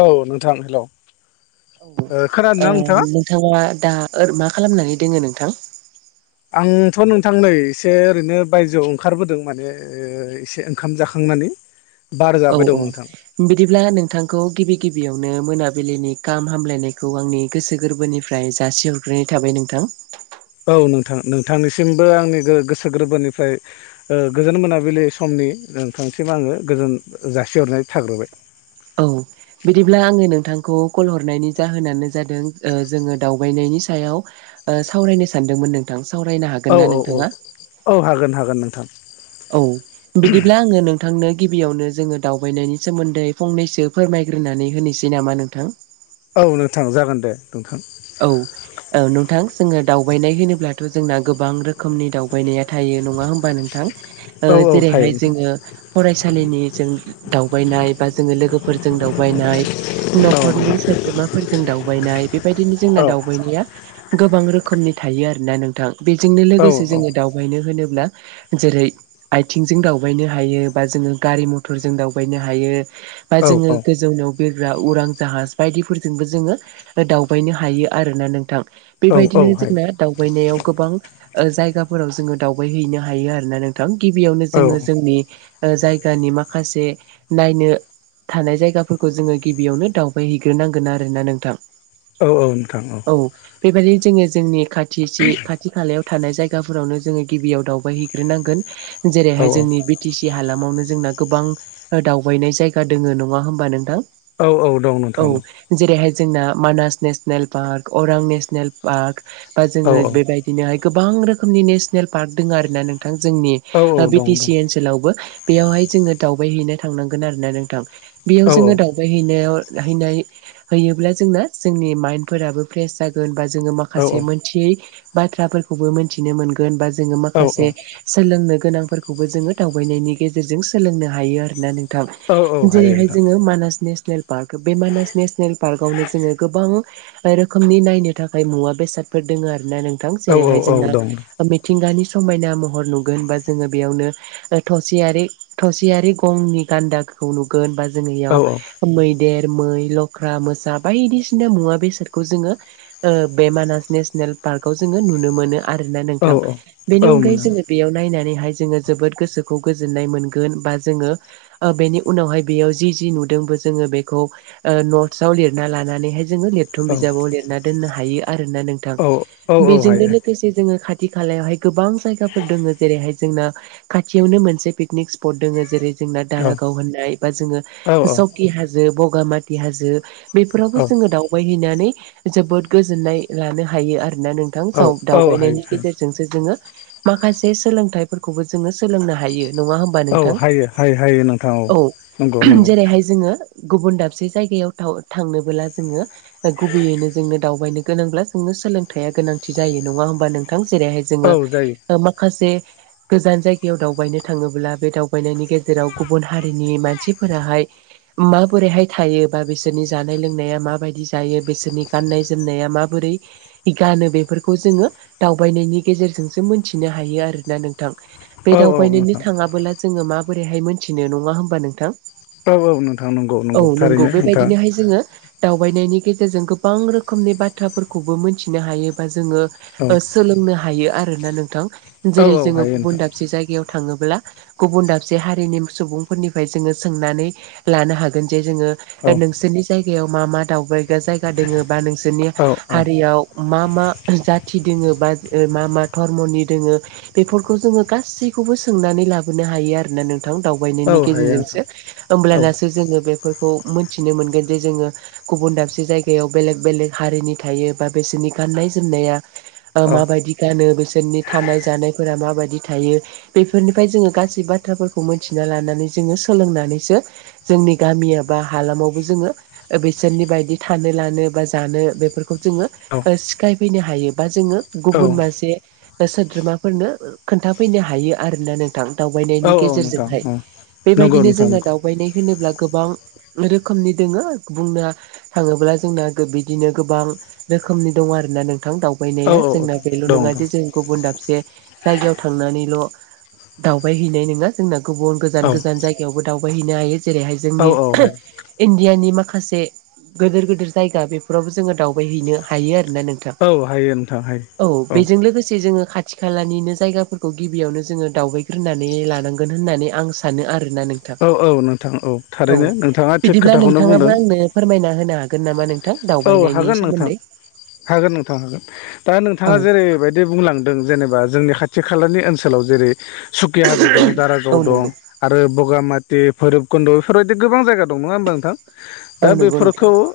औ नोंथां हेलौ औ ओ खोनादों ओ ना नोंथाङा नोंथाङा दा ओर मा खालामनानै दोङो नोंथां आंथ' नोंथां नै एसे ओरैनो बायजोआव ओंखारबोदों माने ओ एसे ओंखाम जाखांनानै बार औ जाबाय दं औ नोंथां बिदिब्ला नोंथांखौ गिबि गिबियावनो मोनाबिलिनि गाहाम हामलायनायखौ आंनि गोसो गोरबोनिफ्रा फ्राय जासि हरग्रोनाय थाबाय नोंथां औ नोंथां नोंथांनिसिमबो आंनि गो गोसो गोरबोनिफ्राय ओ गोजोन मोनाबिलि समनि नोंथांसिम आङो गोजोन जासिहरनाय थाग्रोबाय औ बिदिब्ला आङो नोंथांखौ कल हरनायनि जाहोनानो जादों जोङो दावबायनायनि सायाव ओ सावरायनो सानदोंमोन नोंथां सावरायनो औ हागोनना औ औ नोंथाङा औ हागोन हागोन नोंथां औ बिदिब्ला आङो नों नोंथांनो गिबियावनो जोङो दावबायनायनि सोमोन्दै फंनैसो फोरमायग्रोनानै होनोसै नामा नोंथां? औ नोंथां जागोन दे नोंथां। औ। औ नोंथां जोङो दावबायनाय होनोब्लाथ' जोंना गोबां रोखोमनि दावबायनाया थायो नङा होमबा नोंथां। ओ औ औ थायो जेरैहाय नोंथां औ जोङो फरायसालिनि जों दावबायनाय बा जोङो लोगोफोरजों दावबायनाय नोंथां न'खरनि सोद्रोमाफोरजों दावबायनाय बेबायदिनो जोंना औ दावबायनाया गोबां रोखोमनि थायो आरोना नोंथां बेजोंनो औ लोगोसे जोङो दा खायनो होनोब्ला जेरै आइथिंजों दावबायनो हायो बा जोङो गारि मथरजों दावबायनो हायो बा औ जोङो गोजौनाव बिरग्रा उरां जाहाज बायदिफोरजोंबो जोङो दावबायनो हा हायो आरोना नोंथां औ बेबायदिनो हायो जोंना दावबायनायाव गोबां जायगाफोराव जोङो दावबायहैनो हायो आरोोना नों थां गिबियावनो औ जोङो जोंनि जायगानि माखासे नायनो थानाय जायगाफोरखौ जोङो गिबियावनो दावबायहैग्रोनांगोन आरोना नोंथां। औ औ नोंथां औ। बेबायदिनो जोंनिया जोंनि खाथि थि खाथि खालायाव थानाय जायगाफोरावनो जोङो गिबियाव दावबाय हैग्रोनांगोन औ जेरैहाय जोंनि बि बि टि सि हालामावनो जोंना गोबां दावबायनाय जायगा दोङो नङा होमबा नोंथां? औ औ दं औ नोंथां दं। जेरैहाय जोंना मानास नेसनेल पार्क अरां नेसनेल पार्क बा औ जोङो औ बेबाय बिदिनोहाय गोबां रोखोमनि नेशनेल पार्क दोङो आरोना नोंथां जोंनि औ दं बिटि दं सि ओनसो लावबो बेयावहाय जोङो दावबायहैनो थांनांगोन आरोना नोंथां बेयाव औ जोङो दाउ होइनायाव हाइनाइ हायोब्ला जोंना जोंनि माइदं फोराबो फ्रेस जागोन बा जोङो औ माखासे मोनथियै बाथ्राफोरखौबो मिनथिनो मोनगोन बा जोङो औ माखासे सोलोंनो गोनांफोरखौबो जोङो दावबायनायनि गेजेरजों सोलोंनो हायो आरोना नों थां औ औ हायो जेरैहाय नोंथां जोङो मानास नेसनेल पार्क बे मानास नेसनेल पार्कआवनो जोङो गोबां रोखोमनि नायनो थाखाय मुवा बेसादफोर दोङो आरोना नोंथां औ औ जेरैहाय औ जोंना दं मिथिंगानि समायना महर नुगोन बा जोङो बेयावनो थसियारि थसियारि गंनि गान्दा खौ नुगोन बा जोंङो औ इयाव मैदेर, मै, लख्रा, मोसा बायदिसिना मुवा बेसाद खौ जोङो ओ बे मानास नेसनेल पार्कआव जोङो नुनो मोनो। आरोना औ नोंथां बेनि औ अनगायै मोनदों जोङो बेयाव नायनानैहाय जोङो जोबोद गोसोखौ गोजोननाय मोनगोन बा जोङो ओ बेनि उनावहाय बेयाव जि जि नुदोंबो जोङो बेखौ नट्सआव लिरना लानानैहाय जोङो लिरथुम औ बिजाबाव लिरना दोननो हायो आर ना नों थां औ औ औ बेजोंनो हायो लोगोसे जोङो खाथि खालायावहाय गोबां जायगाफोर दोङो जेरैहाय जोंना खाथियावनो मोनसे पिकनिक स्पट दोङो जेरै जोंना औ दारागाव होननाय बा जोङो औ सकि हाजो बगामाती हाजो बेफोरावबो जोङो दावबायहैनानै जोबोद गोजोननाय लानो हायो आरो। ना नोंथां औ दाव औ हायो दावबायनायनि गेजेरजों जोंसो जोङो माखासे सोलोंथाइफोरखौबो जोङो सोलोंनो हायो। नङा होमबा औ नोंथां हायो हायो हायो नोंथां औ औ नंगौ नंगौ जेरैहाय जोङो गुबुन दाबसे जायगायाव थाउ थांनोबोला जोङो गुबैयैनो जोंनो दावबायनो गोनांब्ला जोंनो सोलोंथाइया गोनांथि जायो नङा होमबा नोंथां जेरैहाय औ जोङो जायो ओ माखासे गोजान जायगायाव दावबायनो थाङोब्ला बे दावबायनायनि गेजेराव गुबुन हारिनि मानसिफोराहाय माबोराइहाय थायो बा बेसोरनि जानाय लोंनाया माबायदि दायो बेसोरनि गाननाय जोमनाया माबोरै गानो बेफोरखौ जोङो दावबायनायनि गेजेरजोंसो मोनथिनो हायो आरोोना नोंथां? बे औ औ दावबायनोनो नोंथां थाङाबोला जोङो माबोरैहाय मोनथिनो नङा होमबा नोंथां नोंथां नंगौ औ नंगौ। थारैनो नोंथां बेबायदिनोहाय जोङो दावबायनायनि गेजेरजों गोबां रोखोमनि बाथ्राफोरखौबो मिनथिनो हायोबा जोङो औ ओ सोलोंनो हायो आरोना नोंथां औ जेरै औ जोङो हायो गुबुन नोंथां दाबसे जायगायाव थाङोब्ला गुबुन दाबसे हारिनि सुबुंफोरनिफ्राय जोङो सोंनानै लानो हागोन जे जोङो औ नोंसोरनि जायगायाव मा मा दावबायग्रा जायगा दोङो बा नोंसोरनि औ औ हारियाव मा मा जाथि दोङो बा मा मा धर्मनि दोङो बेफोरखौ जोङो गासैखौबो सोंनानै लाबोनो हायो आरोोना नों थां औ दावबायनायनि हायो गेजेरजों सो नोंथां औ ओमब्लानासो जों बे फोरखौ मोनथिनो मोनोन जे जोङो गुबन दाब जायगायाव बेलेग बेलेग हारिनि थायो बा बिसोरनि गाननाय जोमनाया ओ औ माबायदि गानो बिसोरनि थानाय जानायफोरा माबायदि थायो बेफोरनिफ्राय जोङो गासै बाथ्राफोरखौ मोनथिना लानानै जोङो सोलोंनानैसो जोंनि गामिया बा हालामावबो जोङो ओ बिसोरनि बायदि थानो लानो बा जानो बेफोरखौ जोङो औ सिखायफैनो हायो बा जोङो औ गुबुन मोनसे ओ सोद्रोमाफोरनो खोन्थाफैनो हायो आरोना नों थां औ दावबायनायनि औ नोंथां गेजेरजोंहाय औ नंगौ बेबायदिनो नोंथां जोंना नंगौ दाव बायनाय होनोब्ला गोबां रोखोमनि दोङो बुंना थाङोब्ला जोंना बिदिनो गोबां रोखोमनि दं आरोना नोंथां दाउ औ बायनाया औ जोंना बेल' दं नङा दं जे जों गुबुन दाबसे जायगायाव थांनानैल' दावबाय हैैनाय नोङा जोंना गुबुन गोजान औ गोजान जायगायावबो दावबायहैनो हायो जेरैहाय औ जोंनि हायो इण्डियानि माखासे गोदोर गोदोर जायगा बेफोरावबो जोङो दावबायहैनो हायो आरोना नों थां औ हायो नोंथां औ हायो बेजों लोगोसे जोङो खा थि खालानिनो जायगाफोरखौ गिबियावनो जोङो दावबायग्रोनानै लानांगोन होननानै आं सा सानो आरोना नोंथां औ औ नोंथां औ थारैनो नोंथाङा थिग बिदिब्ला खोथाखौनो नोंथाङाबो बुंदों आंनो फोरमायना होनो हागोन नामा नों औ हागोन नोंथां हागोन नोंथां हागोन। दा औ नोंथाङा जेरैबाय दी बुंलांदों जेनेबा जोंनि खाथि खालानि ओनसोलाव जेरै सुकिया हाजो दं औ दारागाव नंगौ दं। आरो बगामाति भैरबकुन्द' बेफोरबायदि गोबां जायगा दं नोङा होमबा नोंथां औ दा नंगौ नोंथां बेफोरखौ ओ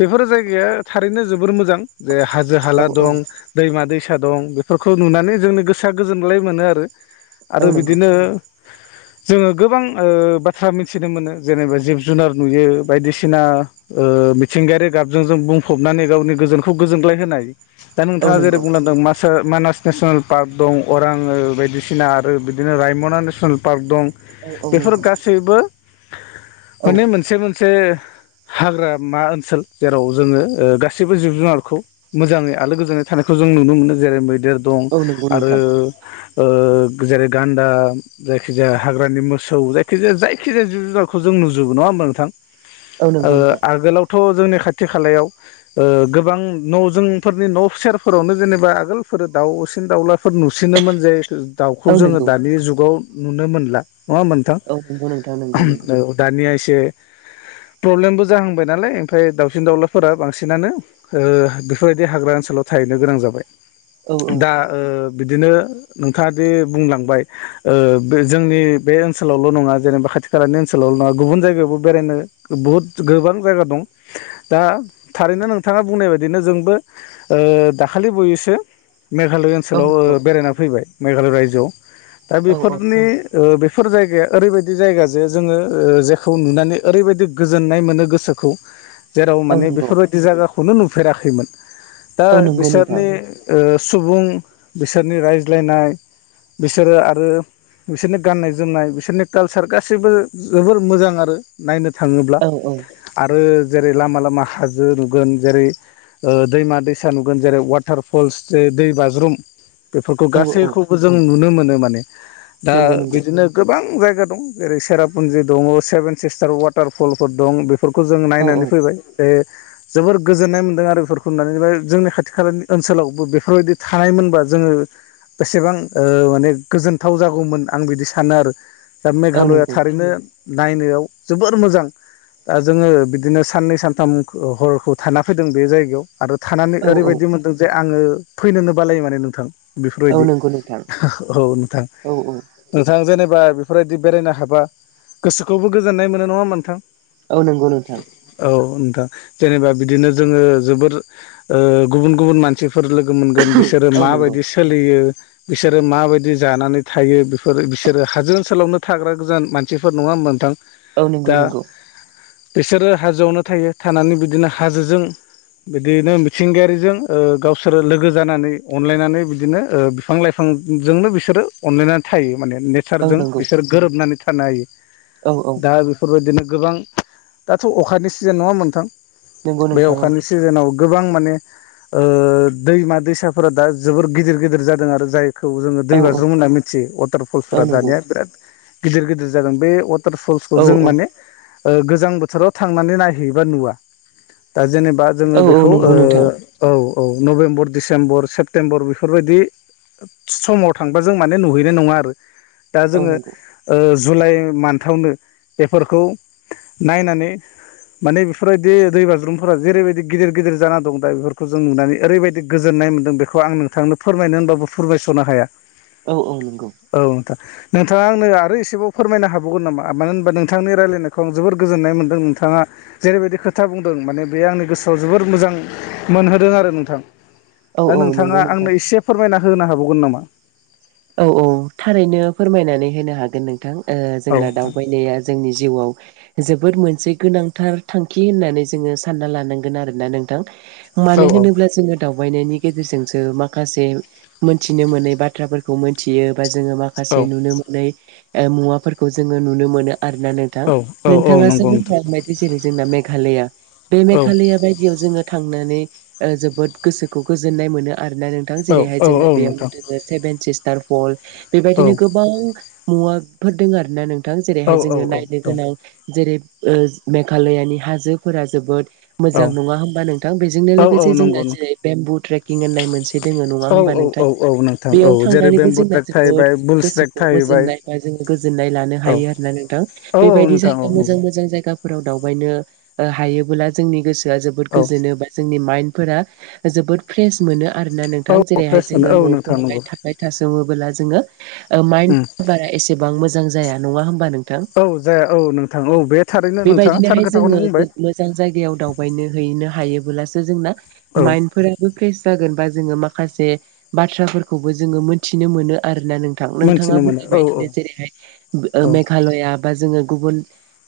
बेफोर जायगाया थारैनो जोबोर मोजां जे हाजो औ हाला औ दं दैमा दैसा दं बेफोरखौ नुनानै जोंनि गोसोआ गोजोनग्लाय मोनो आरो। औ आरो नंगौ बिदिनो [inaudible] जोङो गोबां ओ बाथ्रा मिथिनो मोनो जेनेबा जिब जुनार नुयो बायदिसिना ओ बि थिंगायारि गाबजों जों बुंफबनानै गावनि गोजोनखौ गोजोनग्लाय होनाय। दा औ नोंथाङा जेरै नंगौ बुंलांदों मा ओ मानास नेसनेल पार्क दं अरां ओ बायदिसिना आरो बिदिनो रायमना नेसनेल पार्क दं। औ औ बेफोर नंगौ गासैबो औ माने मोनसे मोन से हाग्रामा ओनसोल जेराव जोङो ओ गासैबो जिब जुनारखौ मोजाङै आलो गोजोनै थानायखौ जों नुनो मोनो जेरै मैदेर दं औ नंगौ आरो नोंथां ओ जेरै गान्दा जायखिजाया हाग्रानि मोसौ जायखिजाया जायखिजाया जिब जुनारखौ जों नुजोबो नङा होमबा नोंथां? औ ओ नंगौ नोंथां आगोलावथ' जोंनि खाथि खालायाव ओ गोबां न' जोंफोरनि न' सेरफोरावनो जेनेबा आगोलफोर दाउसिन दाउला फोर नुसिनोमोन जे दाउखौ औ जोङो नंगौ दानि जुगाव नुनो मोनला नङा होमबा नोंथां औ नंगौ नोंथां नंगौ नंगौ औ। दानिया एसे प्रब्लेमबो जाहांबाय नालाय ओमफाय दावउसिन दाउलाफोरा बांसिनानो ओ बिफोरबायदि हाग्रा ओनसोलाव थाहैनो गोनां जाबाय। औ औ दा ओ बिदिनो नोंथाङा दि बुंलांबाय ओ बे जोंनि बे ओनसोलावल' नङा जेनेबा खाथि खालानि ओनसोलावल' नङा गुबुन जायगायावबो बेरायनो बहुद गोबां जायगा दं। दा थारैनो नोंथाङा बुंनाय बायदिनो जोंबो ओ दाखालि बुयैसो मेघालय औ ओनसोलाव ओ नंगौ बेरायना फैबाय मेघालय रायजोआव दा औ औ बेफोरनि ओ बेफोर जायगाया ओरैबायदि जायगा जे जोङो ओ जेखौ नुनानै ओरैबायदि गोजोननाय मोनो गोसोखौ। जेराव औ माने नंगौ बेफोरबायदि जायगाखौनो नुफेराखैमोन दा औ नंगौ नोंथां बिसोरनि ओ सुबुं बिसोरनि रायज्लायनाय बिसोरो आरो बिसोरनि गाननाय जोमनाय बिसोरनि कालसार गासैबो जोबोर मोजां आरो नायनो थाङोब्ला। औ औ। ओ जेरै लामा लामा हाजो नुगोन। जेरै ओ दैमा दैसा नुगोन जेरै वाटार फल्स जे दै बाज्रुम। बेफोरखौ औ गासैखौबो जों नुनो मोनो माने। दा औ नंगौ नंगौ बिदिनो गोबां जायगा दं जेरै सेरापुन्जि दङ' सेभेन सिस्टार वाटारफलफोर दं बेफोर खौ जों औ औ नायनानै फैबाय। बे जोबोर गोजोननाय मोनदों आरो बेफोरखौ नुनानै। बा जोंनि खाथि खालानि ओनसोलावबो बेफोरबायदि थानायमोनबा जोङो बेसेबां ओ माने गोजोनथाव जागौमोन आं बिदि सानो आरो। दा औ मेघालया नंगौ थारैनो नायनोआव जोबोर मोजां दा जोङो बिदिनो साननै सानथाम खो हर-हरखौ थाना फैदों बे जायगायाव आरो थानानै औ औ ओरैबायदि मोनदों जे आङो फैनोनो बालायो माने नोंथां। औ बेफोरबायदि। नंगौ नोंथां औ नोंथां। औ औ नोंथां जेनेबा बेफोरबायदि बेरायनो हाबा गोसोखौबो गोजोननाय मोनो। नङा होमबा नोंथां? औ नंगौ नो औ नोंथां। जेनेबा बिदिनो जोङो जोबोर ओ गुबुन गुबुन मान सिफोर लोगो मोनगोन बिसोरो औ नंगौ माबायदि सोलियो बिसोरो माबायदि जानानै थायो बेफोरो बिसोरो हाजो ओनसोलावनो थाग्रा गोजान मानसिफोर। नङा होनबा नोंथां? औ नंगौ दा नंगौ। बिसोरो हाजोआवनो थायो थानानै बिदिनो हाजोजों बिदिनो मिथिंगायारिजों ओ गावसोरो लोगो जानानै अनलायनानै बिदिनो ओ बिफां लाइफां फांजोंनो बिसोरो अनलायनानै थायो माने ने औ सारजों नंगौ बिसोर गोरोबनानै थानो हायो। औ औ दा बेफोरबायदिनो गोबां दाथ' अखानि सिजेन नङा होनबा नोंथां? नंगौ बे नोंथां औ अखानि सिजोनाव गोबां माने ओ दैमा दैसाफोरा दा जोबोर गिदिर गिदिर जादों आरो जाय खौ जोङो औ औ दैबाज्रुम होनना मिथियो औ वाटारफलसफोरा नंगौ दानिया बिराद गिदिर गिदिर जादों। बे टारफलसखौ औ जों औ माने ओ गोजां बोथ थोराव थांनानै नायहैयोबा नुवा। दा जेनेबा औ जोङो औ बेखौ नंगौ नोंथां ओ औ औ नभेम्बर डिसेम्बर सेप्तेम्बर बेफोरबायदि समाव थांबा जों माने नुहैनाय नङा आरो। दा औ जोङो नंगौ ओ जुलाइ मान्थआवनो बेफोरखौ नायनानै [unintelligible] माने बेफोरबायदि दै बाज्रुमफोरा जेरैबायदि गिदिर गिदिर जाना दं दा बेफोरखौ जों नुनानै ओरैबायदि गोजोननाय मोनदों। बे खौ आं नोंथांनो फोरमायनो होनबाबो फोरमायस'नो हाया। औ औ नंगौ। औ नोंथां। नोंथाङा आंनो आरो एसेबाव फोरमायनो हाबावगोन नामा? मानो होनबा नोंथांनि रायलायनायखौ आं जोबोर गोजोननाय मोनदों। दों नोंथाङा जेरैबायदि खोथा बुंदों माने बे आंनि गोसोआव जोबोर मोजां मोनहोदों आरो नोंथां। औ दा औ नंगौ नोंथाङा आंनो नोंथां एसे फोरमायना होनो हाबावगोन नामा? औ औ थारैनो फोरमायनानै होनो हागोन नोंथां। ओ औ जोंना नोंथां दावबायनाया जोंनि जिउआव जोबोद मोनसे गोनांथार थांखि होननानै जोङो सानना लानांगोन आरोना नों थां। औ मानो होनोब्ला जोङो दावबायनायनि गेजेरजोंसो माखासे मोनथिनो मोनै बाथ्राफोर खौ मोनथियो बा जोङो औ माखासे नुनो मोनै ओ मुवाफोरखौ जोङो नुनो मोनो। आरो ना नोंथां औ औ नोंथाङासो नंगौ नोंथां बुंथ'बाय जेरै जोंना मेघालया बे औ मेघालया बायदियाव जोङो थांनानै जोबोद गोसोखौ गोजोननाय मोनो आरोना नोंथां औ जेरैहाय औ औ जोंना बेयावनो नोंथां दो सेभेन सिस्टार फल औ औ बेबायदिनो गोबां मुवाफोर दं आरोना नों औ जेरैहाय जोङो नायनो दं गोनां जेरै ओ मेघालयानि हाजोफोरा जोबोद मोजां नङा होमबा नोंथां बेजोंनो औ औ लोगोसे जोंना नंगौ नोंथां जेरै बेम्बु ट्रेकिं होननाय मोनसे दङ नङा औ होमबा औ नोंथां औ औ नोंथां बेयो औ जेरै थांनानैबो बेम्बु जोंना ट्रेक जोबोद थाहैबाय बुल स्ट्रेक गोसोखौ थाहैबाय मोजोननाय बा जोङो गोजोननाय लानो औ हायो आरोना नोंथां औ औ बेबायदि नोंथां जायगा औ मोजां नंगौ मोजां जायगा फोराव दावबायनो हायोबोला जोंनि गोसोआ जोबोद औ गोजोनो बा जोंनि माइन्द फोरा जोबोद फ्रेस मोनो आरोना नोंथां औ जेरैहाय फ्रेस मोनो जोङो औ नोंथां नंगौ न'फोरावहाय थासोमोबोला जोङो ओ माइन्द उम फोरा एसेबां मोजां जाया नङा होमबा नों औ जाया औ नोंथां औ बे थारैनो नोंथाङा थार बेबायदिनोहाय खोथाखौनो बुंबाय जोङो मोजां जायगायाव दावबायनो हैनो हायोबोलासो जोंना औ माइन्दफोरा फ्रेस जागोन बा जोङो माखासे बाथ्राफोरखौबो जोङो मोनथिनो मोनो आरो ना नोंथां नोंथाङा मोनथिनो मोनो औ औ बुंनायबादिनो जेरैहाय ओ औ मेघालया बा जोङो गुबुन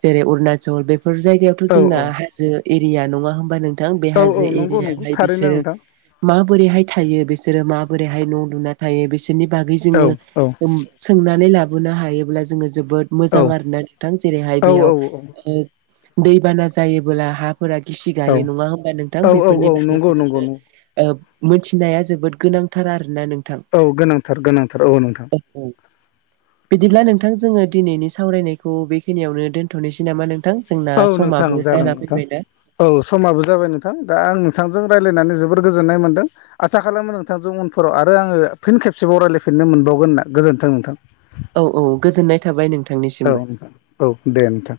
जेरै अरुणाचल बेफोर जायगायावथ' औ जोंना औ हाजो एरिया नङा होमबा नोंथां बे औ औ हाजो नंगौ नंगौ एरियायावहाय थारैनो बिसोरो नोंथां माबोरैहाय थायो बिसोरो माबोरैहाय न' लुना थायो बिसोरनि बागै औ जोङो औ सोंनानै लाबोनो हायोब्ला जोङो जोबोद औ मोजां आरोना नोंथां जेरैहाय बेयाव दैबाना जायोबोला हाफोरा गिसि गायो नङा होमबा नोंथां औ औ औ बेफोरनि नंगौ बागैबो नंगौ जोङो नंगौ ओ मोनथिनाया जोबोद गोनांथार आरो ना नों औ गोनांथार गोनांथार औ नोंथां औ बिदिब्ला नोंथां जोङो दिनैनि सावरायनायखौ बेखिनियावनो दोनथ'नोसै नामा नों जोंना औ नोंथां समाबो जागोन जाना नोंथां फैबायना औ समाबो जाबाय नोंथां दा आं नोंथांजों रायज्लायनानै जोबोर गोजोननाय मोनदों आसा खालामो नोंथांजों उनफोराव आरो आङो फिन खेबसेबाव रायलायफिननो मोनबावगोन होनना गोजोन्थों नोंथां औ औ गोजोननाय थाबाय नों औ नोंथां औ दे नोंथां